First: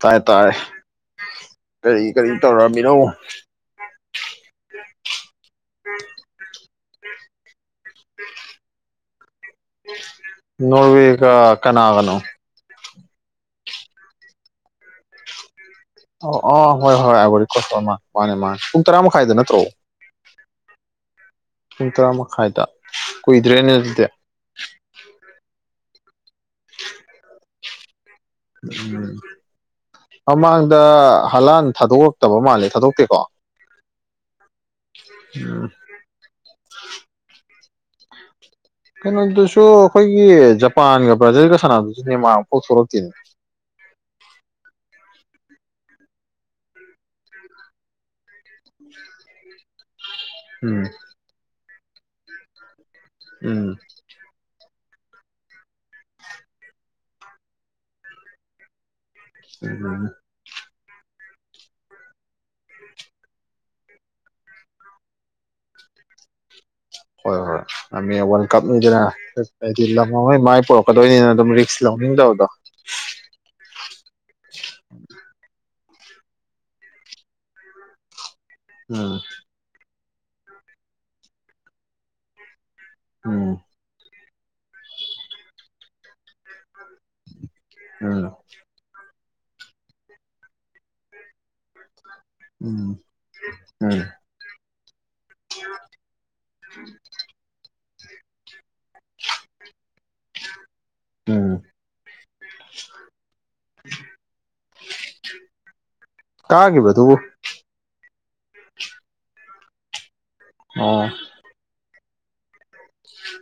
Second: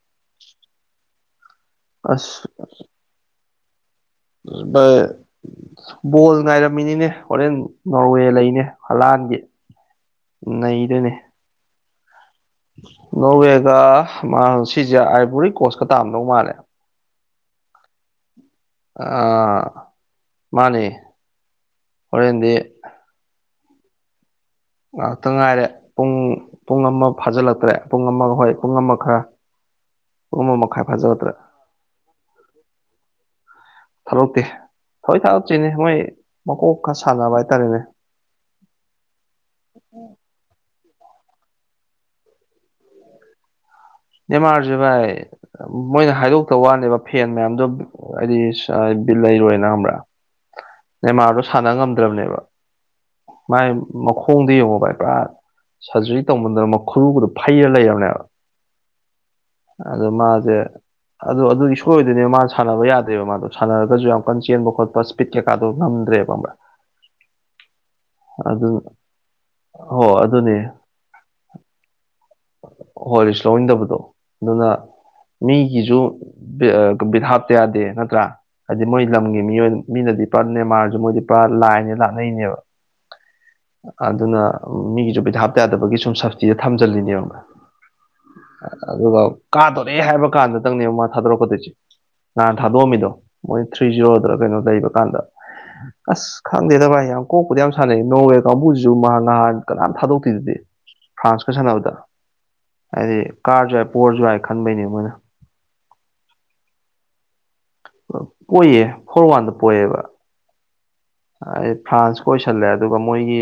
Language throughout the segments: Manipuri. ꯇꯥꯏ ꯇꯔꯦ ꯀꯔꯤ ꯀꯔꯤ ꯑꯁ ꯇꯧꯔꯝꯃꯤꯅꯣ ꯕꯣꯜ ꯉꯥꯏꯔꯝꯃꯤꯅꯤꯅꯦ ꯍꯣꯔꯦꯟ ꯅꯣꯔꯋꯦ ꯂꯩꯅꯦ ꯄ꯭ꯂꯥꯟꯒ ꯅꯣꯕꯤꯒ ꯀꯅꯥꯒꯂ ꯅꯣꯔꯋꯦꯒ ꯃꯥ ꯁꯤꯖꯤꯌꯥ ꯑꯥꯏ ꯄꯨꯔꯤ ꯀꯣꯁ ꯑꯣ ꯑꯣ ꯍꯣꯏ ꯍꯣꯏ ꯑꯒꯔꯤꯀ ꯁ ꯄꯅꯦ ꯃꯥ ꯄꯨꯡ ꯇꯔꯥ ꯃꯈꯥꯏꯗ ꯅꯠꯇ꯭ꯔꯣ ꯑꯥ ꯃꯥꯅꯦ ꯄꯨꯡ ꯇꯔꯥ ꯍꯣꯔꯦꯟꯗꯤ ꯃꯈꯥꯏꯗ ꯀꯨꯏ ꯗ꯭ꯔꯦꯅꯦꯖꯗ ꯉꯥꯏꯍꯥꯛꯇ ꯉꯥꯏꯔꯦ ꯄꯨꯡ ꯄꯨꯡ ꯑꯃ ꯐꯥꯖꯤꯜꯂꯛꯇ꯭ꯔꯦ ꯑꯍꯣꯏ ꯄꯨꯡ ꯑꯃꯥꯛ ꯎꯝ ꯈꯔꯥ ꯃꯃꯥꯡꯗ ꯍꯂꯥꯟ ꯊꯥꯗꯣꯛꯣꯔꯛꯇꯕ ꯃꯥꯜꯂꯦ ꯊꯥꯗꯣꯛꯇꯦꯀꯣ ꯊꯥꯗꯛꯇꯦ ꯊꯑꯣꯏ ꯎꯝ ꯊꯥꯗꯆꯣꯏꯅꯦ ꯃꯣꯏ ꯃꯀꯣꯛ ꯈ ꯁꯥꯟꯅꯕ ꯍꯥꯏꯇꯥꯔꯦꯅꯦ ꯀꯩꯅꯣꯗꯨꯁꯨ ꯑꯩꯈꯣꯏꯒꯤ ꯖꯄꯥꯟꯒ ꯕ꯭ꯔꯥꯖꯤꯜꯒ ꯁꯥꯟꯗꯨꯁꯨ ꯅꯦꯃꯥꯐꯥꯎ ꯊꯣꯛꯣꯔꯛꯇꯦꯅꯦ ꯅꯦꯃꯥꯔꯁꯦ ꯚꯥꯏ ꯃꯣꯏꯅ ꯍꯥꯏꯗꯣꯛꯇ ꯋꯥꯅꯦꯕ ꯐꯦꯟ ꯃꯌꯥꯝꯗꯣ ꯍꯥꯏꯗꯤ ꯂꯩꯔꯣꯏꯅ ꯈꯪꯕ꯭ꯔꯥ ꯎꯝ ꯃꯦꯟꯃꯥꯔꯗꯣ ꯁꯥꯟꯅ ꯉꯝꯗ꯭ꯔꯕꯅꯦꯕ ꯎꯝ ꯃꯥꯏ ꯃꯈꯣꯡꯗ ꯌꯦꯡꯉꯣ ꯚꯥꯏ ꯄꯨꯔꯥ ꯁꯔꯖꯔꯤ ꯇꯧꯕꯗꯅ ꯃꯈꯔꯨꯕꯗꯣ ꯐꯩꯔ ꯂꯩꯕꯅꯦꯕ ꯎꯝ ꯑꯗꯨ ꯃꯥꯗꯖꯦ ꯑꯗꯣ ꯑꯗꯨꯗꯤ ꯁꯣꯏꯗꯣꯏꯅꯦ ꯃꯥꯅ ꯁꯥꯟꯅꯕ ꯌꯥꯗꯦꯕ ꯃꯥꯗꯣ ꯁꯥꯟꯅꯔꯒꯁꯨ ꯌꯥꯝ ꯀꯟꯅ ꯆꯦꯟꯕ ꯈꯣꯠꯄ ꯏꯁꯄꯤꯠ ꯀꯩꯀꯥꯗꯣ ꯉꯝꯗꯦ ꯍꯣꯏ ꯍꯣꯏ ꯌꯥꯝ ꯋꯥꯔꯜ ꯑꯗꯨ ꯀꯞꯅꯤꯗꯅ ꯍꯥꯏꯗꯤ ꯍꯣ ꯂꯣꯏ ꯑꯗꯨꯅꯦ ꯃꯥꯏ ꯄꯣꯔꯛꯀꯗꯣꯏꯅꯤꯅ ꯑꯗꯨꯝ ꯔꯤꯛꯁ ꯂꯧꯅꯤꯡꯗꯕ ꯍꯣꯏ ꯔꯤꯁ ꯂꯧꯟꯗꯕꯗꯣ ꯑꯗꯨꯅ ꯃꯤꯒꯤꯁꯨ ꯕꯤꯠ ꯍꯥꯥꯞꯇ ꯌꯥꯗꯦ ꯅꯠꯇ꯭ꯔꯥ ꯍꯥꯏꯗꯤ ꯃꯣꯏ ꯎꯝ ꯂꯝꯒꯤ ꯃꯤꯑꯣꯏ ꯃꯤꯅꯗꯤ ꯄꯨꯔ ꯃꯦꯟꯃꯥꯔꯁꯨ ꯃꯣꯏꯗꯤ ꯄꯨꯔꯥ ꯂꯥꯏꯅꯦ ꯂꯥꯅꯩꯅꯦꯕ ꯎꯝ ꯑꯗꯨꯅ ꯃꯤꯒꯤꯁꯨ ꯄꯤꯊꯥꯞ ꯇ ꯌꯥꯗꯕꯒꯤ ꯁꯨꯝ ꯁꯞꯁꯇꯤꯗ ꯊꯝꯖꯤꯜꯂꯤꯅꯦꯕ ꯑꯅꯣ ꯀꯥꯗꯣꯔꯛꯑꯦ ꯍꯥꯏꯕ ꯀꯥꯟꯗꯪꯅꯦꯕ ꯃꯥ ꯊꯥꯗꯣꯔꯛꯀꯗꯣꯏꯁꯤꯦ ꯅꯍꯥꯟ ꯎꯝ ꯊꯥꯗꯣꯛꯑꯝꯃꯤꯗꯣ ꯃꯣꯏ ꯊ꯭ꯔꯤ ꯎꯝ ꯖꯤꯔꯣꯗ ꯀꯩꯅꯣ ꯂꯩꯕ ꯀꯥꯟꯗ ꯑꯁ ꯈꯪꯗꯦꯗ ꯚꯥꯏ ꯌꯥꯝ ꯀꯣꯛꯄꯗꯤ ꯌꯥꯝ ꯁꯥꯟꯅꯩ ꯅꯣꯡꯋꯦ ꯀꯥꯡꯕꯨꯁ ꯁꯨ ꯃꯍꯥꯛ ꯉꯥꯏꯍꯥꯛ ꯀꯅꯥꯝ ꯊꯥꯗꯣꯛꯇꯦꯗꯨꯗꯤ ꯎꯝ ꯐ꯭ꯔꯥꯟꯁꯀ ꯁꯥꯟꯅꯕꯗ ꯍꯥꯏꯗꯤ ꯀꯥꯔꯁꯨ ꯌꯥꯏ ꯄꯣꯔꯁꯨ ꯌꯥꯏ ꯈꯟꯕꯩꯅꯦ ꯃꯣꯏꯅ ꯀꯥꯒꯤꯕꯗꯨ ꯄꯣꯏꯌꯦ ꯐꯣꯔ ꯋꯥꯟꯗ ꯄꯣꯏꯑꯦꯕ ꯑꯣ ꯑꯩ ꯐ꯭ꯔꯥꯟꯁꯀ ꯑꯣꯏꯁꯜꯂꯦ ꯑꯗꯨꯒ ꯃꯣꯏꯒꯤ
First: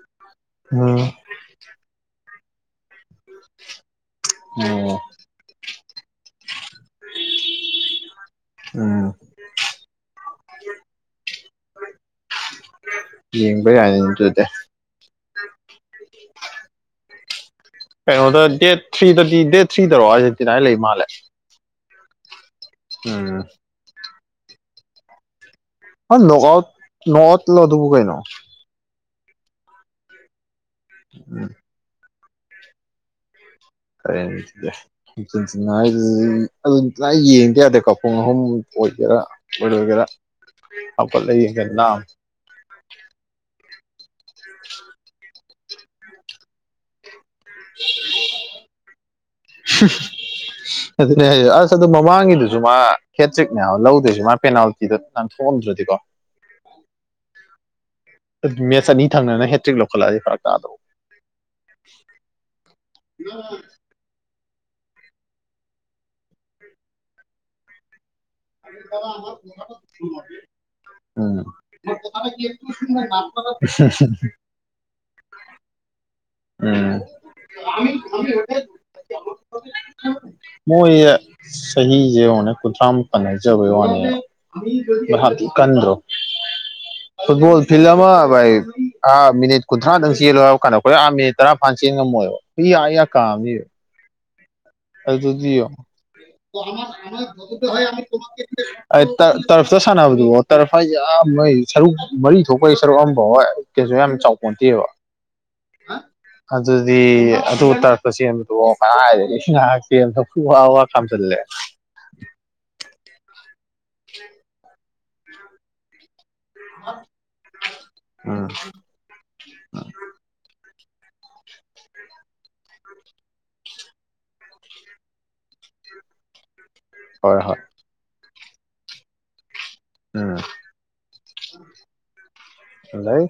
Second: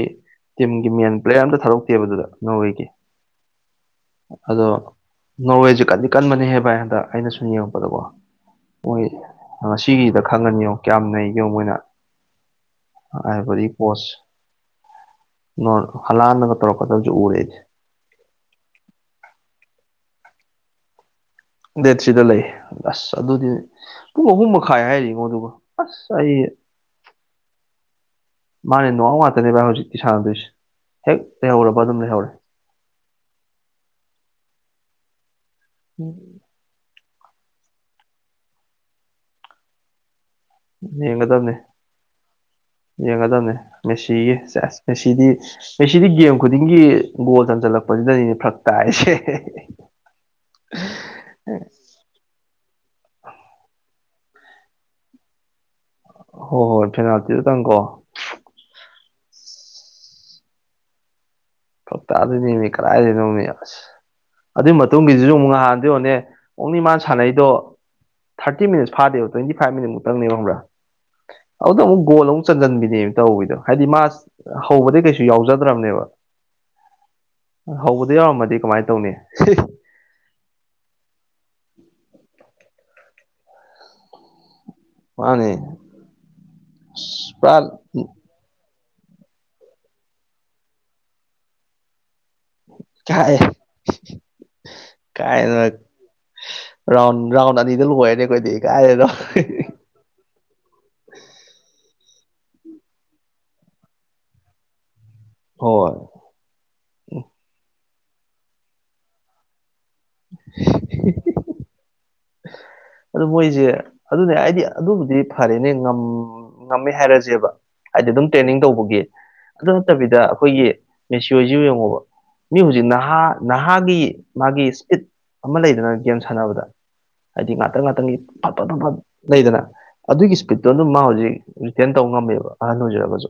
ꯇꯤꯝꯒꯤ ꯎꯝ ꯃꯦꯟ ꯄ꯭ꯂꯦꯌꯔ ꯑꯝꯇ ꯊꯛ ꯦꯕꯗꯨꯗ ꯅꯣꯋꯦꯒꯤ ꯑꯗꯣ ꯑꯣ ꯅꯣꯋꯦ ꯀꯗꯤ ꯀꯟꯕꯅꯦꯍꯦ ꯚꯥꯏ ꯍꯟꯗꯛ ꯑꯩꯅ ꯁꯨꯝ ꯌꯦꯡꯉꯛꯄꯗꯀꯣ ꯃꯣꯏ ꯎꯝ ꯉꯁꯤꯒꯤꯗ ꯈꯪꯒꯅꯤꯉꯣ ꯀꯌꯥꯝ ꯂꯩꯩꯒꯦꯣ ꯃꯣꯏꯅ ꯑꯄ ꯌꯦꯡꯕ ꯌꯥꯏꯅꯦ ꯑꯗꯨꯗꯤ ꯄꯣꯁ ꯍꯂꯥꯟꯂꯒ ꯇꯧꯔꯛꯀꯗꯕꯁꯨ ꯎꯔꯦꯁꯦ ꯀꯩꯅꯣꯗ ꯗꯦꯠ ꯊ꯭ꯔꯤꯗꯗꯤ ꯗꯦꯠ ꯊ꯭ꯔꯤꯗꯔꯣ ꯍꯥꯏꯁꯦ ꯇꯤꯗꯥꯥꯏ ꯂꯩ ꯃꯥꯜꯂꯦ ꯗꯦꯠ ꯊ꯭ꯔꯤꯗ ꯂꯩ ꯑꯁ ꯎꯝ ꯑꯗꯨꯗꯤ ꯄꯨꯡ ꯑꯍꯨꯝ ꯃꯈꯥꯏ ꯍꯥꯏꯔꯤꯉꯣ ꯑꯗꯨꯒꯒ ꯍ ꯅꯒ ꯅꯒꯠ ꯂꯗꯕꯨ ꯀꯥꯏꯅ ꯅꯨꯡ ꯉꯥꯛꯇꯅꯦ ꯚ ꯍꯧꯖꯤꯛ ꯏꯁꯥꯗ ꯍꯦꯛ ꯎꯝ ꯂꯩꯍꯧꯔꯕ ꯑꯗꯨꯝ ꯂꯩꯍꯧꯔꯦ ꯀꯦ ꯂꯥꯏ ꯌꯦꯡꯗ ꯌꯥꯗꯦ ꯀꯥꯄꯨꯡ ꯑꯍꯨꯝ ꯑꯣꯏꯒꯦꯔꯥ ꯑꯣꯏꯔꯣꯏꯒꯦꯔꯥ ꯍꯥꯄ ꯌꯦꯡꯒꯗꯕꯅꯦ ꯂꯩꯒꯅꯥ ꯁꯤꯒꯤ ꯑꯁ ꯉꯁꯤꯗꯤ ꯉꯁꯤꯗꯤ ꯒꯦꯝ ꯈꯨꯗꯤꯡꯒꯤ ꯒꯣꯜ ꯇꯝꯖꯜꯂꯛꯄꯁꯤꯗꯅꯤꯅꯦ ꯐ꯭ꯔꯛ ꯇꯥꯏꯁꯦ ꯑꯗꯨꯅꯦ ꯑꯁ ꯑꯗꯨ ꯃꯃꯥꯡꯒꯤꯗꯨꯁꯨ ꯃꯥ ꯈꯦꯇ꯭ꯔꯤꯛꯅꯦꯌꯥꯝ ꯂꯧ ꯑꯗꯨꯏꯁꯨ ꯃꯥ ꯄꯦꯅꯥꯜꯇꯤꯗꯣ ꯅꯪ ꯊꯣꯛꯑꯝꯗ꯭ꯔꯗꯤꯀꯣ ꯍꯣ ꯍꯣꯏ ꯊꯦꯡꯅꯥꯇꯁꯨ ꯀꯪ ꯀꯣ ꯃꯦꯠꯁ ꯑꯅꯤ ꯊꯪꯅꯅ ꯍꯦꯇ꯭ꯔꯤꯛ ꯂꯧꯈꯠꯂꯑꯗꯤ ꯐꯔꯛ ꯇꯥꯗꯛꯎ ꯐ ꯇꯗꯅꯤ ꯀꯥꯏꯗꯅꯣꯃꯤ ꯑꯁ ꯑꯗꯨꯏ ꯃꯇꯨꯡꯒꯤꯁꯤꯁꯨ ꯑꯃꯨꯛ ꯉꯍꯥꯟꯗꯣꯅꯦ ꯑꯣꯡꯅꯤ ꯃꯥꯅ ꯁꯥꯟꯅꯩꯗꯣ ꯊꯥꯔꯇꯤ ꯃꯤꯅꯠꯁ ꯐꯥꯗꯦꯕ ꯇ꯭ꯋꯦꯟꯇꯤ ꯐꯥꯏꯚ ꯃꯤꯠꯨꯛꯇꯪꯅꯦꯕꯪ꯭ꯔꯥ ꯎꯝ ꯑꯗꯨꯗ ꯑꯃꯨꯛ ꯒꯣꯜ ꯑꯃꯨꯛ ꯆꯟꯁꯤꯟꯕꯤꯅꯦ ꯇꯧꯋꯤꯗꯣ ꯍꯥꯏꯗꯤ ꯃꯥ ꯍꯧꯕꯗꯤꯩ ꯀꯩꯁꯨ ꯌꯥꯎꯖꯗ꯭ꯔꯕꯅꯦꯕ ꯎꯝ ꯍꯧꯕꯗ ꯌꯎꯔꯝꯃꯗꯤ ꯀꯃꯥꯏꯅ ꯇꯧꯅꯤ ꯑꯩꯈꯣꯏꯁ ꯆꯍꯤꯁꯦ ꯍꯅꯦ ꯀꯨꯟꯊ꯭ꯔꯥꯃꯨꯛ ꯀꯟꯅꯖꯕꯩ ꯋꯥꯅꯦ ꯃꯥꯅꯦ ꯀꯟ꯭ꯔꯣ ꯐꯨꯠꯕꯣꯜ ꯄꯨꯔꯥ ꯐꯤ ꯑꯃꯥꯏ ꯑꯥ ꯃꯤꯅꯤꯠꯨꯟꯊ꯭ꯔꯥꯗꯪ ꯆꯦꯜꯂꯣꯏ ꯍꯥꯏꯕ ꯀꯥꯟꯗ ꯑꯩꯈꯣꯏ ꯑꯥ ꯃꯤꯅꯤꯠ ꯇꯔꯥ ꯐꯥꯟ ꯆꯦꯟ ꯉꯝꯃꯣꯏꯕ ꯐ ꯑꯏ ꯀꯥꯏ ꯀꯥꯝ ꯌꯦ ꯑꯗꯨꯗꯤ ꯀꯥꯏꯅ ꯑꯣ [unintelligible] ꯔꯥꯎꯟ ꯔꯥꯎꯟ ꯑꯅꯤꯗ ꯂꯣꯏꯔꯅꯤ ꯑꯩꯈꯣꯏꯗꯤ ꯀꯥꯏꯗꯅꯣ ꯇꯔꯐꯇ ꯁꯅꯗꯨ ꯇꯔꯐ ꯍꯥꯏꯖꯤ ꯑꯥ ꯃꯣꯏ ꯁꯔꯨꯛ ꯃꯔꯤ ꯊꯣꯛꯄꯒꯤ ꯁꯔꯨꯛ ꯑꯃ ꯐꯥꯎꯕ ꯀꯩꯁꯨ ꯌꯥꯝ ꯆꯥꯎꯄꯣꯟꯇꯦꯕ ꯍꯣꯏ ꯑꯗꯨꯗꯤ ꯑꯗꯨ ꯇꯥꯔꯛꯄ ꯆꯕꯗꯣ ꯋꯥ ꯋꯥ ꯈꯥꯝꯖꯠꯂꯦ ꯑꯗꯨ ꯃꯣꯏꯁꯦ ꯑꯗꯨꯅꯦ ꯑꯩꯗꯤ ꯑꯗꯨꯕꯨꯗꯤ ꯐꯔꯦꯅꯦ ꯉꯝ ꯉꯝꯃꯦ ꯍꯥꯏꯔꯁꯦꯕ ꯍꯥꯏꯗꯤ ꯑꯗꯨꯝ ꯎꯝ ꯇ꯭ꯔꯦꯅꯤꯡ ꯇꯧꯕꯒꯤ ꯑꯗꯨ ꯅꯠꯇꯕꯤꯗ ꯑꯩꯈꯣꯏꯒꯤ ꯃꯦꯁꯤꯁꯤ ꯌꯦꯡꯉꯣꯕ ꯃꯤ ꯍꯧꯖꯤꯛ ꯅꯍꯥ ꯅꯍꯥꯒꯤ ꯃꯥꯒꯤ ꯏꯁꯄꯤꯠ ꯑꯃ ꯂꯩꯗꯅ ꯒꯦꯝ ꯁꯥꯟꯅꯕꯗ ꯍꯣꯏ ꯍꯥꯏꯗꯤ ꯍꯣꯏ ꯉꯥꯛꯇꯪ ꯉꯥꯛꯇꯪꯒꯤ ꯐꯠ ꯐ ꯐ ꯂꯩꯗꯅ ꯑꯗꯨꯒꯤ ꯎꯝ ꯏꯁꯄꯤꯠꯇꯣ ꯑꯗꯨꯝ ꯃꯥ ꯍꯧꯖꯤꯛ ꯔꯤꯇꯔꯟ ꯇꯧꯕ ꯉꯝꯃꯦꯕ ꯑꯍꯟ ꯑꯗꯩ ꯑꯣꯏꯖꯔꯒꯁꯨ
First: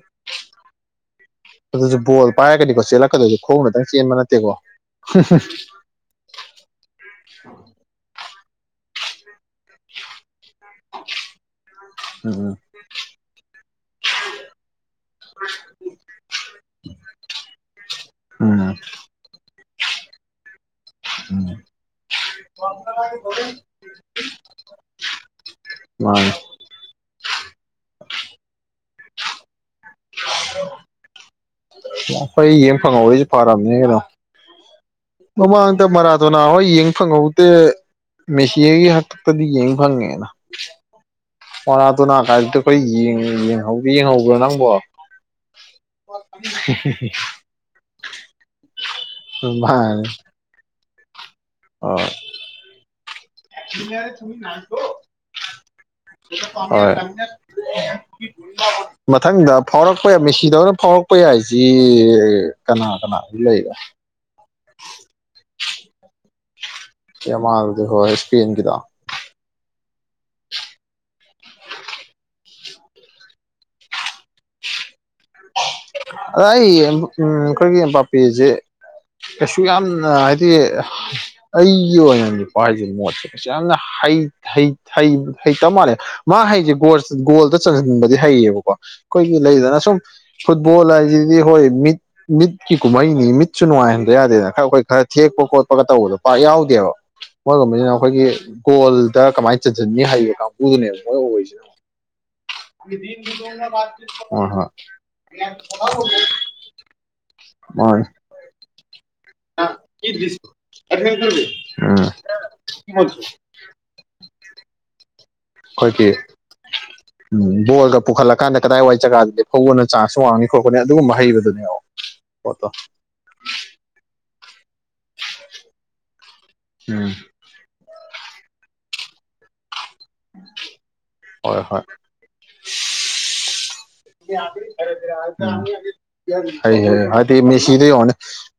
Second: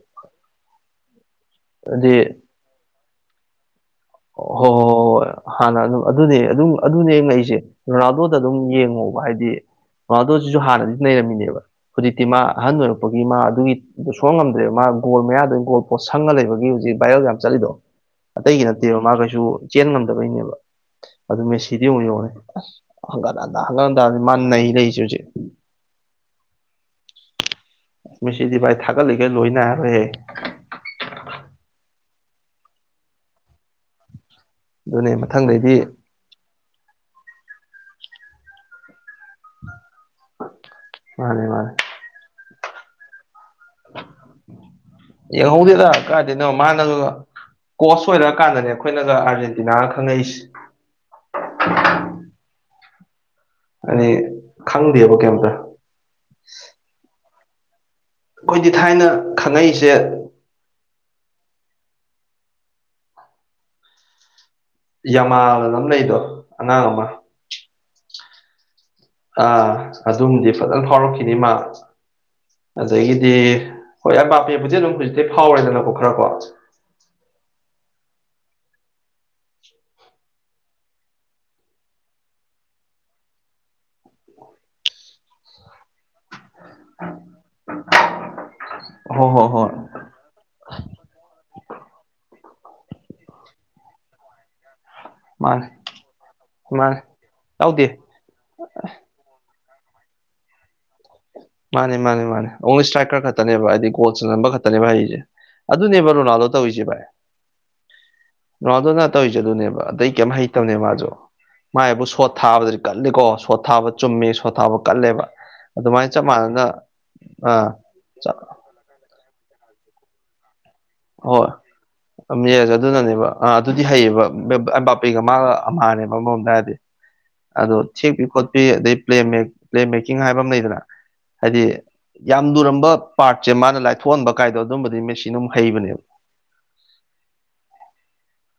ꯑꯗꯨꯁꯨ ꯎꯝ ꯑꯗꯨꯗꯤ ꯕꯣꯜ ꯄꯥꯏꯔꯒꯗꯤꯀꯣ ꯆꯦꯜꯂꯛꯀꯗꯣꯏꯁꯦ ꯈꯣꯡꯅꯗꯪ ꯆꯦꯟꯕ ꯅꯠꯇꯦꯀꯣ ꯍꯣꯏ ꯍꯣꯏ ꯍꯣꯏ ꯍꯣꯏ ꯍꯥꯟꯅ ꯑꯗꯨꯝ ꯑꯗꯨꯅꯤ ꯑꯗꯨ ꯑꯗꯨꯝ ꯑꯗꯨꯅꯦ ꯌꯦꯡꯉꯛꯏꯁꯦ ꯔꯣꯅꯥꯜꯗꯣꯗ ꯑꯗꯨꯝ ꯌꯦꯡꯉꯣꯕ ꯍꯥꯏꯗꯤ ꯑꯗꯨꯣ ꯁꯤꯁꯨ ꯍꯥꯟꯅꯗꯤ ꯂꯩꯔꯝꯃꯤꯅꯦꯕ ꯍꯧꯖꯤꯛꯇꯤ ꯃꯥ ꯎꯝ ꯑꯍꯟ ꯑꯣꯏꯔꯛꯄꯒꯤ ꯃꯥ ꯑꯗꯨꯒꯤ ꯑꯗꯨ ꯁꯣꯛ ꯉꯝꯗ꯭ꯔꯦ ꯃꯥ ꯒꯣꯜ ꯃꯌꯥꯗ ꯒꯣꯜ ꯄꯣꯠ ꯁꯪꯉ ꯂꯩꯕꯒꯤ ꯍꯧꯖꯤꯛ ꯕꯥꯏꯔꯜ ꯌꯥꯝ ꯆꯠꯂꯤꯗꯣ ꯑꯇꯩꯒꯤ ꯎꯝ ꯅꯠꯇꯦꯕ ꯃꯥ ꯀꯩꯁꯨ ꯆꯦꯟ ꯉꯝꯗꯕꯩꯅꯦꯕ ꯑꯗꯨ ꯃꯦꯁꯤꯗꯤ ꯑꯃꯨꯛ ꯌꯡꯉꯦ ꯍ ꯀꯅꯥ ꯅꯍꯜ ꯇꯔꯗꯤ ꯃꯥ ꯅꯩ ꯂꯩꯔꯤꯁꯦ ꯍꯧꯖꯤꯛ ꯃꯥ ꯃꯦꯁꯤꯗꯤ ꯚꯥꯏ ꯊꯥꯒꯠꯂꯤꯒꯦ ꯂꯣꯏꯅꯔꯣꯏꯍꯦ ꯍꯣꯏ ꯌꯦꯡ ꯐꯪꯍꯕꯩꯁꯦ ꯐꯥꯔꯝꯅꯤ ꯀꯩꯅꯣ ꯑꯗꯨꯅꯦ ꯃꯊꯪꯗꯩꯗꯤ ꯃꯃꯥꯡꯗ ꯃꯔꯥꯊꯣꯅꯥ ꯍꯣꯏ ꯌꯦꯡ ꯐꯪꯍꯧꯗꯦ ꯃꯦꯁꯤꯒꯤ ꯍꯥꯛꯇꯛꯇꯗꯤ ꯌꯦꯡ ꯐꯪꯉꯦ ꯑ ꯃꯔꯥꯗꯣꯅ ꯀꯥꯏꯗꯨꯗꯤ ꯈꯣꯏ ꯌꯦꯡ ꯌꯦꯡꯍꯧꯗꯦ ꯌꯦꯡꯍꯧꯕ꯭ꯔꯣ ꯅꯪꯕꯣ ꯌꯦꯡꯍꯧꯗꯦꯗ ꯀꯥꯢꯗꯩꯩꯅꯣ ꯃꯥꯅꯒ ꯀꯣꯁ ꯑꯣꯏꯔꯛꯀꯥꯟꯗꯅꯦ ꯑꯩꯈꯣꯏꯅꯒ ꯑꯥꯔꯖꯦꯟꯇꯤꯅꯥꯒ ꯈꯪꯉꯛꯏꯁꯦ ꯑꯥ ꯃꯤꯔꯦ ꯍꯥꯏꯗꯤ ꯅꯅꯥꯕꯣ ꯈꯪꯗꯦꯕ ꯀꯩꯝꯇ ꯑꯩꯈꯣꯏꯗꯤ ꯊꯥꯏꯅ [unintelligible] ꯃꯊꯪꯗ ꯈꯪꯉꯛꯏꯁꯦ ꯐꯥꯎꯔꯛꯄ ꯃꯦꯁꯤꯗꯧꯅ ꯐꯥꯎꯔꯛꯄ ꯐꯥꯎꯔꯛꯄ ꯌꯥꯏꯁꯤ ꯀꯅꯥ ꯀꯅꯥ ꯂꯩꯔꯦ ꯌꯥꯃꯥꯜ ꯑꯅ ꯑꯃ ꯂꯩꯗꯣ ꯑꯉꯥꯡ ꯑꯃ ꯌꯃꯥꯜ ꯗꯨꯔꯣ ꯏꯁꯄꯦꯟꯒꯤꯗꯣ ꯑꯥ ꯑꯗꯨꯝꯗꯤ ꯐꯖꯅ ꯐꯥꯎꯔꯛꯈꯤꯅꯤ ꯃꯥ ꯑꯗꯒꯤꯗꯤ ꯍꯣꯏ ꯑꯞꯄꯥꯄꯦꯕꯨꯗꯤ ꯑꯗꯨꯝ ꯐꯥꯎꯔꯦꯗꯅꯀꯣ ꯈꯔ ꯀꯣ ꯑꯥꯏ ꯎꯝ ꯈꯨꯣꯏꯒꯤ ꯃꯝꯕꯥꯞꯄꯤ ꯀꯩꯁꯨ ꯌꯥꯝꯅ ꯍꯥꯏꯗꯤ ꯑꯩꯒꯤ ꯑꯣꯏꯅꯗꯤꯀꯣ ꯍꯥꯏꯁꯦ ꯃꯣꯠꯁꯦ ꯀꯩꯁꯨ ꯌꯥꯝꯅ ꯍꯩ ꯍꯩ ꯍꯩ ꯍꯩꯇ ꯃꯥꯜꯂꯦ ꯃꯥ ꯍꯩꯁꯦ ꯒꯣꯜ ꯒꯣꯜꯗ ꯆꯟꯖꯟꯕꯗꯤ ꯍꯩꯌꯦꯕꯀꯣ ꯍꯣ ꯑꯩꯈꯣꯏꯒꯤ ꯍꯣ ꯍꯣꯏ ꯂꯩꯗꯅ ꯁꯨꯝ ꯐꯨꯠꯕꯣꯜ ꯍꯥꯏꯁꯤꯗꯤ ꯍꯣꯏ ꯃꯤꯠ ꯃꯤꯠꯀꯤ ꯀꯨꯝꯍꯩꯅꯤ ꯃꯤꯠꯁꯨ ꯅꯨꯡꯉꯥꯏꯍꯟꯗ ꯌꯥꯗꯦꯗꯅ ꯈꯔ ꯑꯩꯈꯣꯏ ꯈꯔ ꯊꯦꯛꯄ ꯃꯥꯅꯦ ꯈꯣꯠꯄꯒ ꯇꯧꯕꯗꯣ ꯄꯥꯛ ꯌꯥꯎꯗꯦꯕ ꯃꯥꯅꯦ ꯌꯥꯎꯗꯦ ꯃꯣꯏꯒꯨꯝꯕꯖꯤꯅ ꯑꯩꯈꯣꯏꯒꯤ ꯒꯣꯜꯗ ꯀꯃꯥꯏꯅ ꯇꯧ ꯆꯟꯖꯟꯅꯤ ꯍꯩꯕ ꯀꯥꯡꯕꯨꯗꯨꯅꯦꯕ ꯃꯣꯏ ꯑꯣꯏꯔꯤꯁꯤꯅ ꯃꯥꯅꯦ ꯃꯥꯅꯦ ꯃꯥꯅꯦ ꯑꯣꯡꯂꯤ ꯏꯁꯇ꯭ꯔꯥꯛꯀꯔ ꯈꯛꯇꯅꯦꯕ ꯍꯥꯏꯗꯤ ꯒꯣꯜ ꯆꯟꯖꯅꯟ ꯍꯣꯏ ꯍꯣꯏ ꯈꯛꯇꯅꯦꯕ ꯍꯩꯔꯤꯁꯦ ꯑꯗꯨꯅꯦꯕ ꯔꯣꯅꯥꯜꯗꯣ ꯇꯧꯔꯤꯁꯦ ꯚꯥꯏ ꯃꯥꯅꯤ ꯔꯣꯅꯥꯜꯗꯣꯅ ꯇꯧꯏꯁꯦ ꯑꯗꯨꯅꯦꯕ ꯑꯇꯩ ꯀꯩꯝ ꯍꯩꯇꯕꯅꯦ ꯃꯥꯁꯨ ꯃꯥꯏꯕꯨ ꯎꯝ ꯁꯣꯠ ꯊꯥꯕꯗꯗꯤ ꯀꯠꯂꯤꯀꯣ ꯁꯣꯠ ꯊꯥꯕ ꯆꯨꯝꯃꯤ ꯁꯣꯠ ꯊꯥꯕ ꯀꯜꯂꯦꯕ ꯑꯗꯨꯃꯥꯏꯅ ꯑꯩꯈꯣꯏꯒꯤ ꯆꯞ ꯃꯥꯟꯅꯅ ꯎ ꯕꯣꯜꯒ ꯑꯥ ꯄꯨꯈꯠꯂꯀꯥꯟꯗ ꯀꯗꯥꯏ ꯋꯥꯏ ꯖꯒꯥꯗꯤ ꯍꯧꯕꯅ ꯆꯥꯟꯁꯨ ꯋꯥꯡꯉꯤ ꯍꯣꯏ ꯄꯣꯠꯇꯣ ꯑꯗꯨꯅꯅꯦꯕ ꯑꯥ ꯑꯗꯨꯗꯤ ꯍꯩꯌꯦꯕ ꯕꯥꯄꯦꯒ ꯃꯥꯒ ꯑꯝꯍꯥꯅꯦꯕ ꯑꯃꯔꯣꯝꯗ ꯍꯥꯏꯔꯗꯤ ꯎꯝ ꯑꯗꯣ ꯊꯦꯛꯄꯤ ꯈꯣꯠꯄꯤ ꯑꯗꯩꯩ ꯄ꯭ꯂꯦ ꯃꯦꯛ ꯄ꯭ꯂꯦ ꯃꯦꯀꯤꯡ ꯍꯥꯏꯕ ꯑꯃ ꯂꯩꯗꯅ ꯍꯥꯏꯗꯤ ꯍꯣꯏ ꯍꯣꯏ ꯌꯥꯝ ꯂꯨꯔꯝꯕ ꯄꯥꯔꯠꯁꯦ ꯃꯥꯅ ꯂꯥꯏꯊꯣꯛꯍꯟꯕ ꯀꯥꯏꯗꯣ ꯑꯗꯨꯝꯕꯗꯤ ꯃꯦꯁꯤꯅ ꯑꯃꯨꯛ ꯍꯩꯕꯅꯦꯕ ꯍꯥꯏ ꯑꯗꯤ ꯃꯤꯁꯤꯗꯣ ꯌꯦꯡꯉꯣꯅꯦ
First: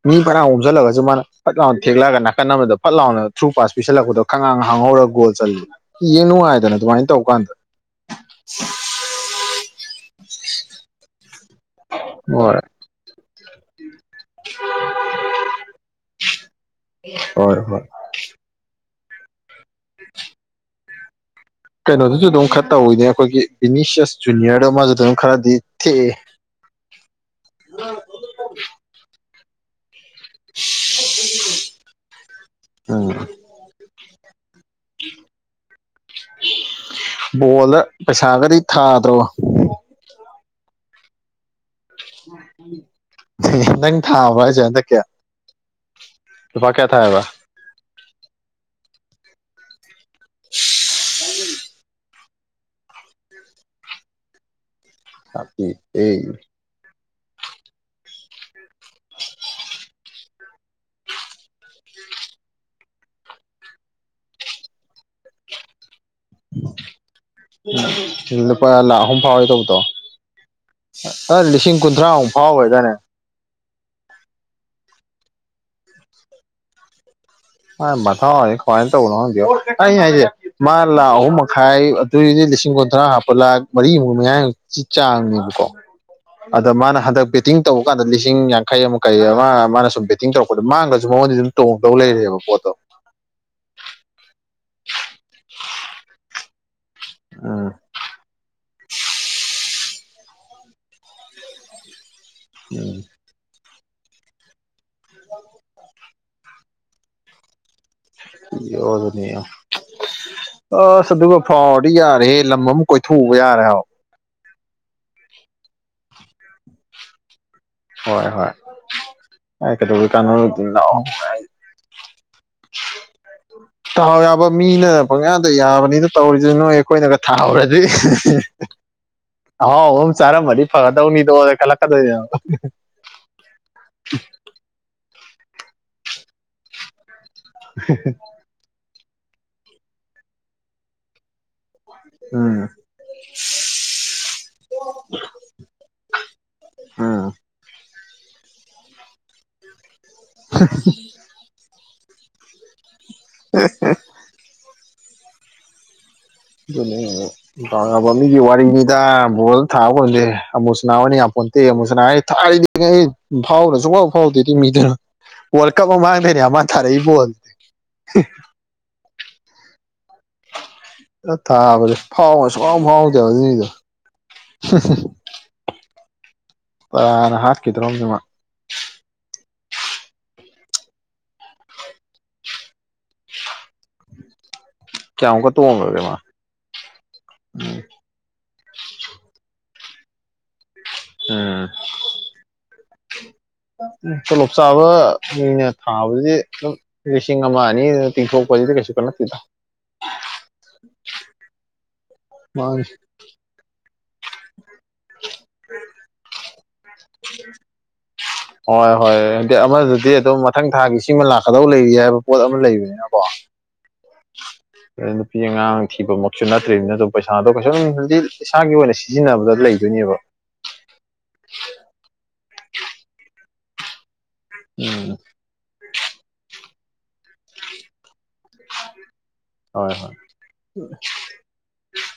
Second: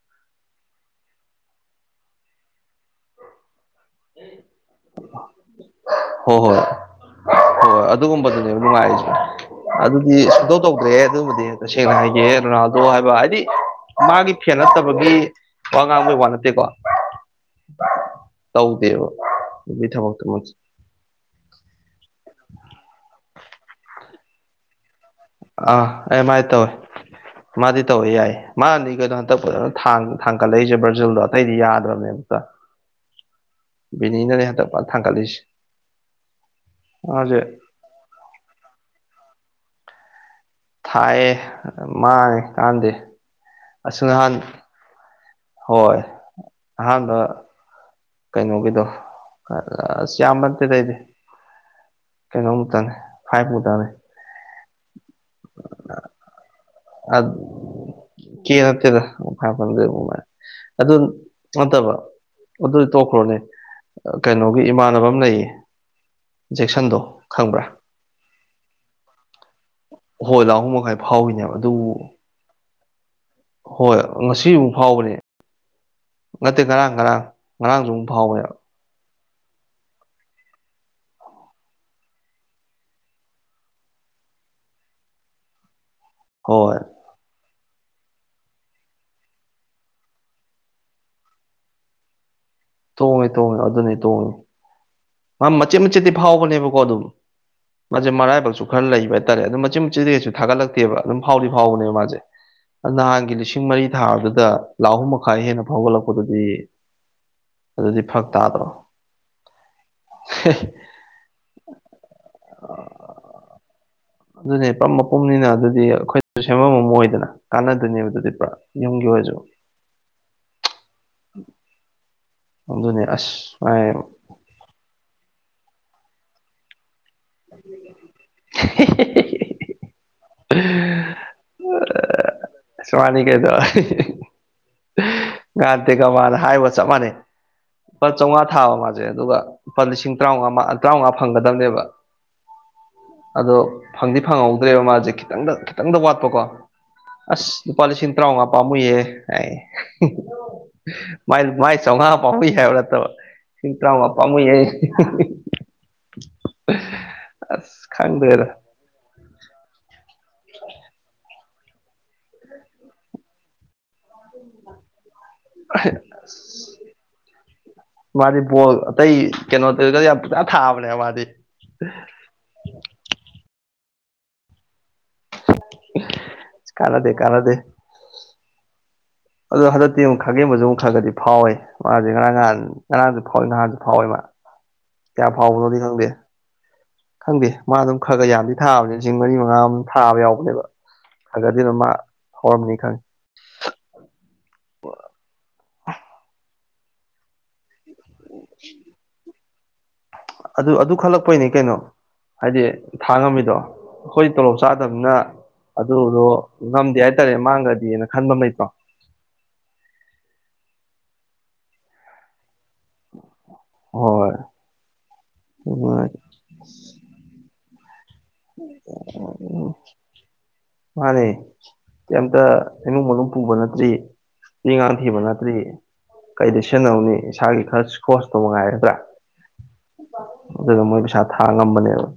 ꯃꯤ ꯐꯥꯅꯌꯥꯝ ꯑꯣꯝꯁꯤꯜꯂꯒꯁꯨ ꯃꯥꯅ ꯐꯠ ꯂꯥꯎꯅ ꯊꯦꯛꯂꯛꯑꯒ ꯅꯥꯀꯟ ꯑꯃꯗ ꯐꯠ ꯂꯥꯎꯅ ꯊ꯭ꯔꯨ ꯄꯥꯁ ꯄꯤꯁꯤꯜꯂꯛꯄꯗꯣ ꯈꯪꯉꯥꯡ ꯍꯥꯡꯍꯧꯔꯒ ꯒꯣꯜ ꯆꯜꯂꯤ ꯌꯦꯡ ꯅꯨꯡꯉꯥꯏꯗꯅ ꯑꯗꯨꯃꯥꯏꯅ ꯇꯧ ꯀꯥꯟꯗ ꯍ ꯍꯣꯏ ꯑꯗꯨꯒꯨꯝꯕꯗꯨꯅꯦ ꯅꯨꯡꯉꯥꯏꯁꯦ ꯑꯗꯨꯗꯤ ꯁꯨꯡꯇꯧ ꯇꯧꯗ꯭ꯔꯦ ꯑꯗꯨꯃꯗꯤ ꯇꯁꯦꯡꯅ ꯍꯥꯏꯒꯦ ꯍꯣꯏ ꯔꯣꯅꯥꯜꯗꯣ ꯍꯥꯏꯕ ꯍꯥꯏꯗꯤ ꯃꯥꯒꯤ ꯐꯦꯟ ꯅꯠꯇꯕꯒꯤ ꯋꯥ ꯉꯥꯡꯕꯩ ꯋꯥ ꯅꯠꯇꯦꯀꯣ ꯍꯣꯏ ꯍꯣꯏ ꯇꯧꯗꯦꯕ ꯃꯤꯊ ꯃꯣꯛꯛꯇ ꯃ [unintelligible] ꯀꯩꯅꯣꯗꯨꯁꯨ ꯑꯗꯨꯝ ꯈꯔ ꯇꯧꯋꯤꯅꯦ ꯑꯩꯈꯣꯏꯒꯤ ꯕꯤꯅꯤꯁꯤꯁ ꯖꯨꯅꯤꯌꯔꯗ ꯃꯥꯁꯨ ꯑꯗꯨꯝ ꯈꯔꯗꯤ ꯑꯥ ꯊꯦꯛꯑꯦ ꯑꯦ ꯃꯥꯏ ꯇꯧꯋꯦ ꯃꯥꯗꯤ ꯇꯧꯋꯦ ꯌꯥꯏ ꯃꯥꯟꯅꯤ ꯀꯩꯅꯣ ꯍꯟꯇꯛꯗ ꯊꯥꯡ ꯊꯥꯡꯒꯠꯂꯛꯏꯁꯦ ꯕ꯭ꯔꯥꯖꯤꯜꯗꯣ ꯑꯇꯩꯗꯤ ꯌꯥꯗ꯭ꯔꯕꯅꯦ ꯑꯨꯛꯇ ꯎꯝ ꯕꯤꯅꯤꯅꯅꯦ ꯍꯟꯗꯛ ꯊꯥꯡꯒꯠꯂꯤꯁꯤꯦ ꯕꯣꯜꯗ ꯄꯩꯁꯥꯒꯗꯤ ꯊꯥ ꯊꯥꯏꯌꯦ ꯃꯥꯡꯉꯦ ꯀꯥꯟꯗꯦ ꯅꯪ ꯑꯥꯁ ꯅꯍꯥꯟ ꯊꯥꯕ꯭ꯔꯥ ꯍꯥꯏꯁꯦ ꯍꯟꯗꯛꯀꯤ ꯍꯣꯏ ꯂꯨꯄꯥ ꯀꯌꯥ ꯑꯍꯥꯟꯕ ꯊꯥꯌꯦꯕ ꯀꯩꯅꯣꯒꯤꯗꯣ ꯑꯁ ꯌꯥꯝꯕ ꯅꯠꯇꯦꯗ ꯑꯩꯗꯤ ꯀꯩꯅꯣ ꯃꯨꯛꯇꯅꯦ ꯐꯥꯞ ꯃꯨꯛꯇꯪ ꯅꯦ ꯍꯥꯄꯤ ꯑꯦ ꯑ ꯀ ꯍꯥꯠꯇꯦꯗ ꯐ ꯐꯗꯃꯥꯏ [unintelligible] ꯑꯗꯨ ꯅꯠꯇꯕ ꯑꯗꯨ ꯇꯣꯛꯈ꯭ꯔꯣꯅꯦ ꯀꯩꯅꯣꯒꯤ ꯏꯃꯥꯟꯅꯕ ꯑꯃ ꯂꯩꯌꯦ ꯖꯦꯛꯁꯟꯗꯣ ꯈꯪꯕ꯭ꯔꯥ ꯄꯥ ꯂꯥꯛ ꯑꯍꯨꯝ ꯐꯥꯎꯋꯦ ꯇꯧꯕ ꯍꯣꯏꯂꯥ ꯑꯍꯨꯝ ꯃꯈꯥꯏ ꯐꯥꯎꯋꯤꯅꯦꯕ ꯂꯤꯁꯤꯡ ꯑꯗꯨꯕꯨ ꯀꯨꯟꯊ꯭ꯔꯥꯃꯨꯛ ꯐꯥꯎꯕꯗꯅꯦ ꯍꯣꯏ ꯉꯁꯤꯐꯨ ꯐꯥꯎꯕꯅꯦ ꯅꯠꯇꯦ ꯉꯔꯥꯡ ꯉꯔꯥꯡ ꯑ ꯉꯔꯥꯡꯁꯨ ꯑꯃꯨꯛ ꯃꯊꯋꯥ ꯐꯥꯎꯕꯅꯦꯕ ꯍꯅ ꯇꯧꯅ ꯑꯩ ꯍꯥꯏꯁꯦ ꯃꯥ ꯂꯥꯈ ꯑꯍꯨꯝ ꯃꯈꯥꯏ ꯑꯗꯨꯏꯗꯤ ꯂꯤꯁꯤꯡ ꯀꯨꯟꯊ꯭ꯔꯥ ꯍꯥꯞꯄ ꯂꯥꯈ ꯃꯔꯤꯃꯨꯛ ꯃꯌꯥ ꯆꯥꯡꯅꯦꯕꯀꯣ ꯑꯗ ꯍꯣꯏ ꯃꯥꯅ ꯍꯟꯗꯛꯤ ꯕꯦꯠꯇꯤꯡ ꯇꯧꯕ ꯀꯥꯟꯗ ꯂꯤꯁꯤꯡ ꯌꯥꯡꯈꯩ ꯑꯃ ꯀꯩ ꯑꯃ ꯃꯥꯅ ꯁꯨꯝ ꯕꯦꯇꯤꯡ ꯇꯧꯔꯛꯄꯗ ꯃꯥꯡꯉꯁꯨ ꯃꯉꯣꯟꯗꯤ ꯑꯗꯨꯝ ꯇꯣꯡꯗꯧ ꯂꯩꯔꯦꯕ ꯄꯣꯠꯇꯣ ꯇꯣꯡꯉꯤ ꯇꯣꯡꯉꯤ ꯑꯗꯨꯅꯤ ꯇꯣꯡꯉꯤ ꯃꯥ ꯃꯆꯦꯠ ꯃꯆꯦꯠꯇꯤ ꯐꯥꯎꯕꯅꯦꯕꯀꯣ ꯑꯗꯨꯝ ꯎꯝ ꯃꯥꯦ ꯃꯔ ꯍꯥꯏꯕ ꯆ ꯈꯔ ꯂꯩꯕ ꯍꯥꯏꯇꯥꯔꯦ ꯑꯗꯨꯝ ꯃꯆꯤ ꯃꯆꯦꯗ ꯀꯩꯁꯨ ꯊꯥꯒꯠꯂꯛꯇꯦꯕ ꯑꯗꯨꯝ ꯐꯥꯎꯗꯤ ꯐꯥꯎꯕꯅꯦꯕ ꯃꯥꯁꯦ ꯅꯍꯥꯟꯒꯤ ꯂꯤꯁꯤꯡ ꯃꯔꯤ ꯊꯥ ꯑꯗꯨꯗ ꯂꯥꯛꯍꯨꯝ ꯃꯈꯥꯏ ꯍꯦꯟꯅ ꯐꯥꯎꯒꯠꯂꯛꯄ ꯑꯗꯨꯗꯤ ꯑꯗꯨꯗꯤ ꯐꯔꯛ ꯇꯥꯗ꯭ꯔꯣ ꯎꯝ ꯑꯗꯨꯅꯤ ꯑꯁ ꯑꯗꯨꯒ ꯐꯥꯎꯔꯗꯤ ꯌꯥꯔꯦꯍꯦ ꯂꯝ ꯑꯃ ꯀꯣꯏꯊꯣꯛꯎꯕ ꯌꯥꯔꯦ ꯍꯥꯏꯥꯎ ꯑꯗꯨꯅꯦ ꯄꯝ ꯃꯄꯨꯝꯅꯤꯅ ꯑꯗꯨꯗꯤ ꯑꯩꯈꯣꯏꯁꯨ ꯁꯦꯝꯃꯝꯃꯝ ꯑꯣꯏꯗꯅ ꯀꯥꯟꯅꯗꯣꯏꯅꯦꯕ ꯍꯣꯏ ꯑꯗꯨꯗꯤ ꯄꯨꯔꯥ ꯍꯣꯏ ꯌꯨꯝꯒꯤ ꯑꯣꯏꯔꯁꯨ ꯑꯩ ꯀꯩꯗꯧꯕꯩ ꯀꯥꯟꯅꯔꯨꯗꯣꯏꯅꯣ ꯑꯣꯅꯦ ꯇꯥꯎ ꯌꯥꯕ ꯃꯤꯅ ꯄꯪꯌꯥꯗ ꯌꯥꯕꯅꯤꯗ ꯇꯧꯔꯤꯁꯤ ꯅꯣꯏ ꯑꯩꯈꯣꯏꯅꯒ ꯊꯥꯍꯨꯔꯗꯤ ꯑꯍꯥꯎ ꯑꯍꯨꯝ ꯆꯥꯔꯃꯗꯤ ꯐꯒꯗꯧꯅꯤꯗꯣ ꯀꯂ ꯀꯗꯣꯏ ꯌꯥ ꯁ꯭ꯋꯥꯅꯤ ꯀꯩꯗ ꯥꯟ ꯇ ꯀꯃꯅ ꯍꯥꯏꯕ ꯆꯞ ꯃꯥꯟꯅꯩ ꯂꯨꯄꯥ ꯆꯥꯝꯃꯉꯥ ꯊꯥꯕ ꯃꯥꯁꯦ ꯑꯗꯨꯒ ꯂꯨꯄꯥ ꯂꯤꯁꯤꯡ ꯇꯔꯥꯃꯉꯥ ꯇꯔꯥꯃꯉꯥ ꯐꯪꯒꯗꯕꯅꯦꯕ ꯑ ꯑꯗꯣ ꯐꯪꯗꯤ ꯐꯪꯍꯧꯗ꯭ꯔꯦꯕ ꯃꯥꯁꯦ ꯈꯤꯇꯪꯗ ꯈꯤꯇꯪꯗ ꯋꯥꯠꯄꯀꯣ ꯎꯝ ꯑꯁ ꯂꯨꯄꯥ ꯂꯤꯁꯤꯡ ꯇꯔꯥꯃꯉꯥ ꯄꯥꯝꯃꯨꯏꯍꯦ ꯍꯥꯏ ꯃꯥꯏ ꯆꯥꯝꯃꯉꯥ ꯄꯥꯝꯃꯨꯏ ꯁꯤꯟ ꯇꯄꯥꯃ ꯌꯥꯏ ꯑꯗꯨꯅꯦꯃꯤꯒꯤ ꯈꯪꯗ꯭ꯔꯦꯗ ꯋꯥꯔꯤꯅꯤꯗ ꯕꯣꯜꯗ ꯊꯥꯕ ꯈꯁꯦ ꯑꯃꯨꯁꯅꯥ ꯑꯣꯏꯅ ꯌꯥꯝꯄꯣꯟꯇꯦ ꯑꯃꯨꯁꯅꯥ ꯑꯩ ꯊꯥꯔꯤꯗꯤ ꯑꯩ ꯐꯥꯎꯔ ꯁꯨꯡꯐꯥꯎ ꯐꯥꯎꯗꯦꯗꯤ ꯃꯤꯗꯅ ꯕꯣꯜ ꯃꯥꯗꯤꯣ ꯑꯇꯩ ꯀꯩꯅꯣ ꯑꯗꯨ ꯀ ꯊꯥꯕꯅꯤ ꯑ ꯊꯥꯕꯁꯦ ꯐꯥꯎꯕ ꯁꯨꯡꯥꯎ ꯐꯥꯎꯗꯦꯕ ꯑꯗꯨꯅꯤꯗ ꯀꯥꯟꯅꯗꯦ ꯇꯥꯅ ꯀꯥꯟꯅꯗꯦ ꯍꯥꯠꯈꯤꯗ꯭ꯔꯣꯝꯗꯨꯃ ꯑꯗꯣ ꯍꯟꯗꯛꯇꯤ ꯑꯃꯨꯛ ꯈꯥꯒꯦꯝꯕꯁꯨ ꯑꯃꯨꯛ ꯈꯔꯒꯗꯤ ꯐꯥꯎꯋꯦ ꯃꯥꯁꯦ ꯉꯔꯥꯡ ꯅꯍꯥꯟ ꯉꯔꯥꯡꯁꯨ ꯐꯥꯎꯏ ꯅꯍꯥꯟꯁꯨ ꯐꯥꯎꯋꯦ ꯃꯥ ꯀꯌꯥ ꯀꯌꯥꯃꯨꯛꯀ ꯐꯥꯎꯕꯅꯣꯗꯤ ꯇꯣꯡꯈ꯭ꯔꯒꯦ ꯈꯪꯗꯦ ꯃꯥ ꯈꯪꯗꯦ ꯃꯥ ꯑꯗꯨꯝ ꯈꯔ ꯈꯔ ꯌꯥꯝꯗꯤ ꯊꯥꯕꯅꯦ ꯂꯤꯁꯤꯡ ꯃꯔꯤ ꯃꯉꯥ ꯑꯃ ꯊꯥꯕ ꯌꯥꯎꯕꯅꯦꯕ ꯍꯥꯏ ꯎꯝ ꯑꯗꯨꯅ ꯃꯥ ꯍꯔꯝꯅꯤ ꯈꯪꯉꯦ ꯇꯣꯂꯣꯞ ꯆꯥꯕ ꯃꯤꯅ ꯊꯥꯕꯁ ꯑꯗꯨꯝ ꯂꯤꯁꯤꯡ ꯑꯃꯃꯅꯤ ꯇꯁꯨꯣꯄꯥꯗꯤ ꯀꯩꯁꯨꯛꯅꯥ ꯇꯗ ꯑꯗꯨ ꯑꯗꯨ ꯈꯜꯂꯛꯄꯩꯅꯤ ꯀꯩꯅꯣ ꯍꯥꯏꯗꯤ ꯃꯥꯅꯤ ꯊꯥ ꯉꯝꯃꯤꯗꯣ ꯑꯩꯈꯣꯏ ꯇꯣꯂꯣꯞ ꯆꯥꯗꯕꯅ ꯑꯗꯨꯗꯣ ꯉꯝꯗꯦ ꯍꯥꯏꯇꯥꯔꯦ ꯃꯥꯡꯒ꯭ꯔꯗꯤꯅ ꯈꯟꯕ ꯑꯃ ꯂꯩꯇ꯭ꯔꯣ ꯍꯣꯏ ꯍꯣꯏ ꯍꯥꯏꯗꯤ ꯑꯃꯗꯗꯤ ꯑꯗꯨꯝ ꯃꯊꯪ ꯊꯥꯒꯤ ꯁꯤꯃ ꯂꯥꯛꯄ ꯀꯗꯧ ꯂꯩꯔꯤ ꯍꯥꯏꯕ ꯄꯣꯠ ꯑꯃ ꯂꯩꯕꯅꯤꯅꯀꯣ ꯍꯣꯏ ꯑ ꯅꯨꯄꯤ ꯑꯉꯥꯡ ꯊꯤꯕꯃꯛꯁꯨ ꯅꯠꯇ꯭ꯔꯤꯕꯅꯤꯅ ꯑꯗꯨ ꯄꯩꯁꯥꯗꯣ ꯀꯩꯁꯨꯝꯗꯤ ꯏꯁꯥꯒꯤ ꯑꯣꯏꯅ ꯁꯤꯖꯤꯟꯅꯕꯗ ꯂꯩꯗꯣꯏꯅꯦꯕ ꯎ ꯃꯥꯅꯦ ꯏꯃꯨꯡ ꯃꯅꯨꯡ ꯄꯨꯕ ꯅꯠꯇ꯭ꯔꯤ ꯃꯤ ꯉꯥꯡ ꯎꯝ ꯊꯤꯕ ꯅꯠꯇ꯭ꯔꯤ ꯀꯩꯗ ꯏꯁꯟꯅꯧꯅꯤ ꯏꯁꯥꯒꯤ ꯈꯔ ꯈꯣꯁꯇꯣ ꯃꯉꯥꯏꯒꯗ꯭ꯔꯥ ꯍꯣꯏ ꯍꯣꯏ ꯑꯗꯨꯗ ꯃꯣꯏ ꯄꯩꯁꯥ ꯊꯥ ꯉꯝꯕꯅꯦꯕ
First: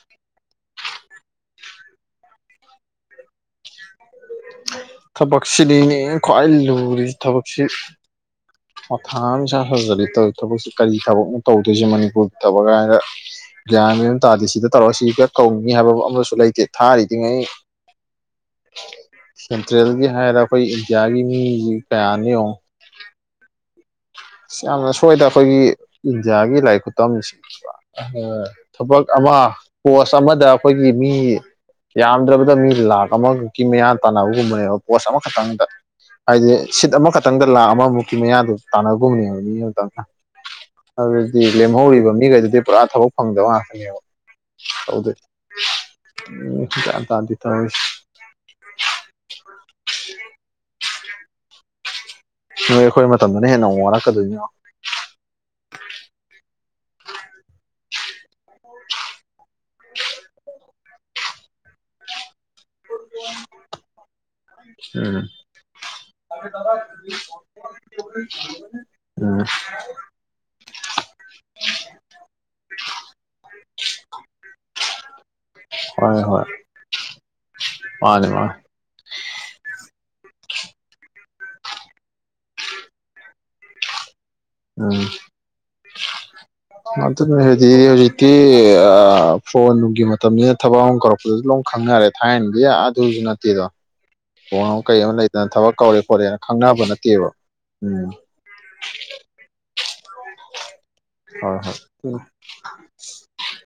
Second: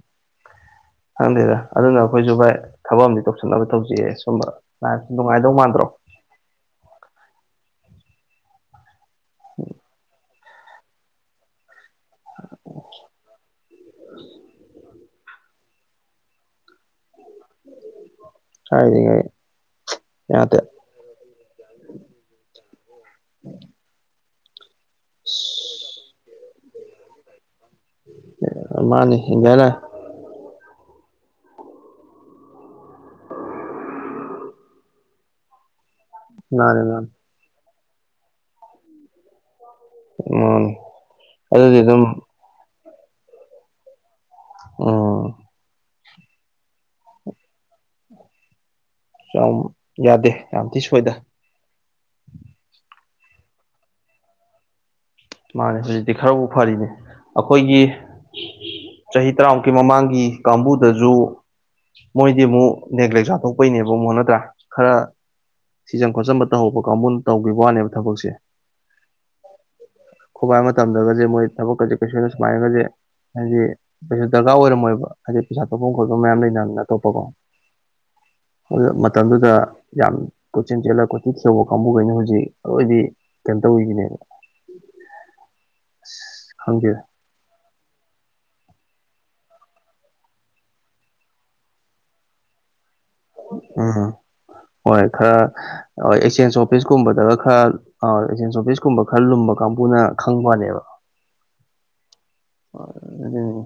ꯈꯪꯗꯦꯗ ꯑꯗꯨꯅ ꯑꯩꯈꯣꯏꯁꯨ ꯚꯥꯏ ꯊꯕꯛ ꯑꯝ ꯇꯧꯁꯤꯟꯅꯕ ꯇꯧꯖꯩꯑ ꯊꯕꯛꯁꯤꯔꯤꯅꯤ ꯈ꯭ꯋꯥꯏ ꯂꯨꯔꯤꯁꯤ ꯊꯕꯛꯁꯤ ꯊꯥ ꯑꯃ ꯁꯥ ꯁꯥꯖꯔꯤ ꯇꯧ ꯊꯕꯛꯁꯤ ꯀꯔꯤ ꯊꯕꯛꯅꯣ ꯇꯧꯗꯣꯏꯁꯦ ꯃꯅꯤꯄꯨꯔ ꯊꯕꯛ ꯀꯥꯏꯗ ꯒ꯭ꯌꯥꯟ ꯃꯌ ꯑꯃ ꯇꯥꯗꯦ ꯁꯤꯗ ꯇꯧꯔ ꯁꯤꯒ ꯀꯧꯅꯤꯤ ꯍꯥꯏꯕ ꯑꯃꯁꯨ ꯂꯩꯇꯦ ꯊꯥꯔꯤꯗꯤꯉꯩ ꯍꯥꯏꯔꯤꯉꯩ ꯁꯦꯟꯇ꯭ꯔꯦꯜꯒꯤ ꯍꯥꯏꯔ ꯌꯥꯗꯦ ꯑꯩꯈꯣꯏ ꯏꯟꯗꯤꯌꯥꯒꯤ ꯃꯤꯁꯤ ꯀꯌꯥꯅꯤꯌꯉꯣ ꯌꯥꯝꯅ ꯁꯣꯏꯗꯅ ꯑꯩꯈꯣꯏꯒꯤ ꯏꯟꯗꯤꯌꯥꯒꯤ ꯂꯥꯏ ꯈꯨꯇꯝꯁꯤ ꯊꯕꯛ ꯃꯥꯅꯤ ꯑꯃ ꯍꯤꯡꯒ ꯂꯥꯏ ꯄꯣꯁ ꯑꯃꯗ ꯑꯩꯈꯣꯏꯒꯤ ꯃꯤ ꯌꯥꯝꯗ꯭ꯔꯕꯗ ꯃꯤ ꯂꯥꯛꯈ ꯑꯃꯈꯛꯀꯤ ꯃꯌꯥꯟ ꯇꯥꯟꯅꯕꯒꯨꯝꯕꯅꯦꯕ ꯄꯣꯁ ꯑꯃꯈꯛꯇꯪꯗ ꯍꯥꯏꯗꯤ ꯃꯥꯅꯤ ꯁꯤꯠ ꯃꯥꯅꯤ ꯑꯃꯈꯛꯇꯪꯗ ꯂꯥꯛ ꯑꯃꯃꯨꯛꯀꯤ ꯃꯌꯥꯗ ꯇꯥꯟꯅꯕꯒꯨꯝꯕꯅꯦꯕ ꯎꯝ ꯑꯗꯨꯗꯤ ꯂꯦꯝꯍꯧꯔꯤꯕ ꯃꯤꯈꯩꯗꯨꯗꯤ ꯄꯨꯔꯥ ꯊꯕꯛ ꯐꯪꯗꯕ ꯉꯥꯛꯇꯅꯦꯕ ꯑ ꯎ ꯇꯗꯤ ꯇ ꯌꯥꯗꯦ ꯌꯥꯝ ꯊꯤ ꯁꯣꯏꯗ ꯅꯣꯏ ꯑꯩꯈꯣꯏ ꯃꯇꯝꯗꯅ ꯍꯦꯟꯅ ꯑꯃꯨꯛ ꯋꯥꯔꯛꯀꯗꯣꯏꯅ ꯃꯥꯅꯦ ꯍꯧꯖꯤꯛꯇꯤ ꯈꯔꯕꯨꯥꯎ ꯐꯔꯤꯅꯦ ꯑꯩꯈꯣꯏꯒꯤ ꯆꯍꯤ ꯇꯔꯥꯃꯨꯛꯀꯤ ꯃꯃꯥꯡꯒꯤ ꯀꯥꯡꯕꯨꯗꯁꯨ ꯃꯣꯏꯗꯤ ꯑꯃꯨꯛ ꯅꯦꯒ꯭ꯂꯦꯛ ꯆꯥꯊꯣꯛꯄꯩꯅꯦꯕ ꯑꯃꯨꯛ ꯅꯠꯇ꯭ꯔꯥ ꯈꯔ ꯎꯝ ꯁꯤꯖꯝ ꯈꯣꯠꯆꯟꯕ ꯇꯧꯍꯧꯕ ꯀꯥꯡꯕꯨꯟ ꯇꯧꯒꯤ ꯋꯥꯅꯦꯕ ꯊꯕꯛꯁꯦ ꯎꯝ ꯈꯨꯕꯥꯏ ꯑꯃ ꯃꯇꯝꯝꯗꯒꯁꯦ ꯃꯣꯏ ꯊꯕꯛꯀꯁꯦ ꯀꯩꯁꯅ ꯁꯨꯃꯥꯏꯅꯒꯁꯦ ꯍꯥꯏꯗꯤ ꯄꯩꯁꯥ ꯗꯔꯀꯥꯔ ꯑꯣꯏꯔꯝꯃꯣꯏꯕ ꯍꯥꯏꯗꯤ ꯄꯩꯁꯥ ꯊꯣꯛꯧꯐꯝ ꯈꯣꯠꯄ ꯍꯣꯏ ꯃꯌꯥꯝ ꯍꯣꯏ ꯂꯩꯅꯅ ꯑꯇꯣꯞꯄꯀꯣ ꯃꯥꯅꯤ ꯃꯥꯅꯤ ꯑꯗꯨ ꯃꯇꯝꯗꯨꯗ ꯌꯥꯝ ꯀꯣꯠꯆꯤꯟ ꯆꯦꯜꯂꯒ ꯀꯣꯆꯤ ꯁꯧꯕ ꯀꯥꯡꯕꯨꯈꯩꯅꯣ ꯍꯧꯖꯤꯛ ꯑꯩꯑꯣꯣꯏꯗꯤ ꯀꯩꯅꯣ ꯇꯧꯔꯤꯒꯤꯅꯦꯅ ꯎꯝ ꯈꯪꯗꯦꯗ ꯃ ꯍꯥꯏꯗꯤ ꯍꯧꯖꯤꯛꯇꯤ ꯐꯣꯟꯅꯨꯡꯒꯤ ꯃꯇꯝꯅꯤꯅ ꯊꯕꯛ ꯑꯃ ꯀꯧꯔꯛꯄꯗꯁꯨ ꯂꯝ ꯈꯪꯅꯔꯦ ꯊꯥꯏꯅꯗꯤ ꯇꯖꯅ ꯇꯔ ꯎꯝ ꯍꯣꯏ ꯈꯔ ꯍ ꯈꯣꯠꯂꯦꯅ ꯑꯦꯛꯆꯦꯟꯁ ꯈꯪꯅꯕ ꯅꯠꯇꯦꯕ ꯑꯣꯐꯤꯁꯀꯨꯝꯕꯗꯒ ꯈꯔ ꯎꯝ ꯑꯦꯛꯆꯦꯟꯁ ꯑꯣꯐꯤꯁꯀꯨꯝꯕ ꯈꯔ ꯂꯨꯝꯕ ꯀꯥꯡꯕꯨꯅ ꯈꯪꯕ ꯋꯥꯅꯦꯕ ꯍꯣꯏ ꯍꯣꯏ ꯑꯗꯨꯅꯤ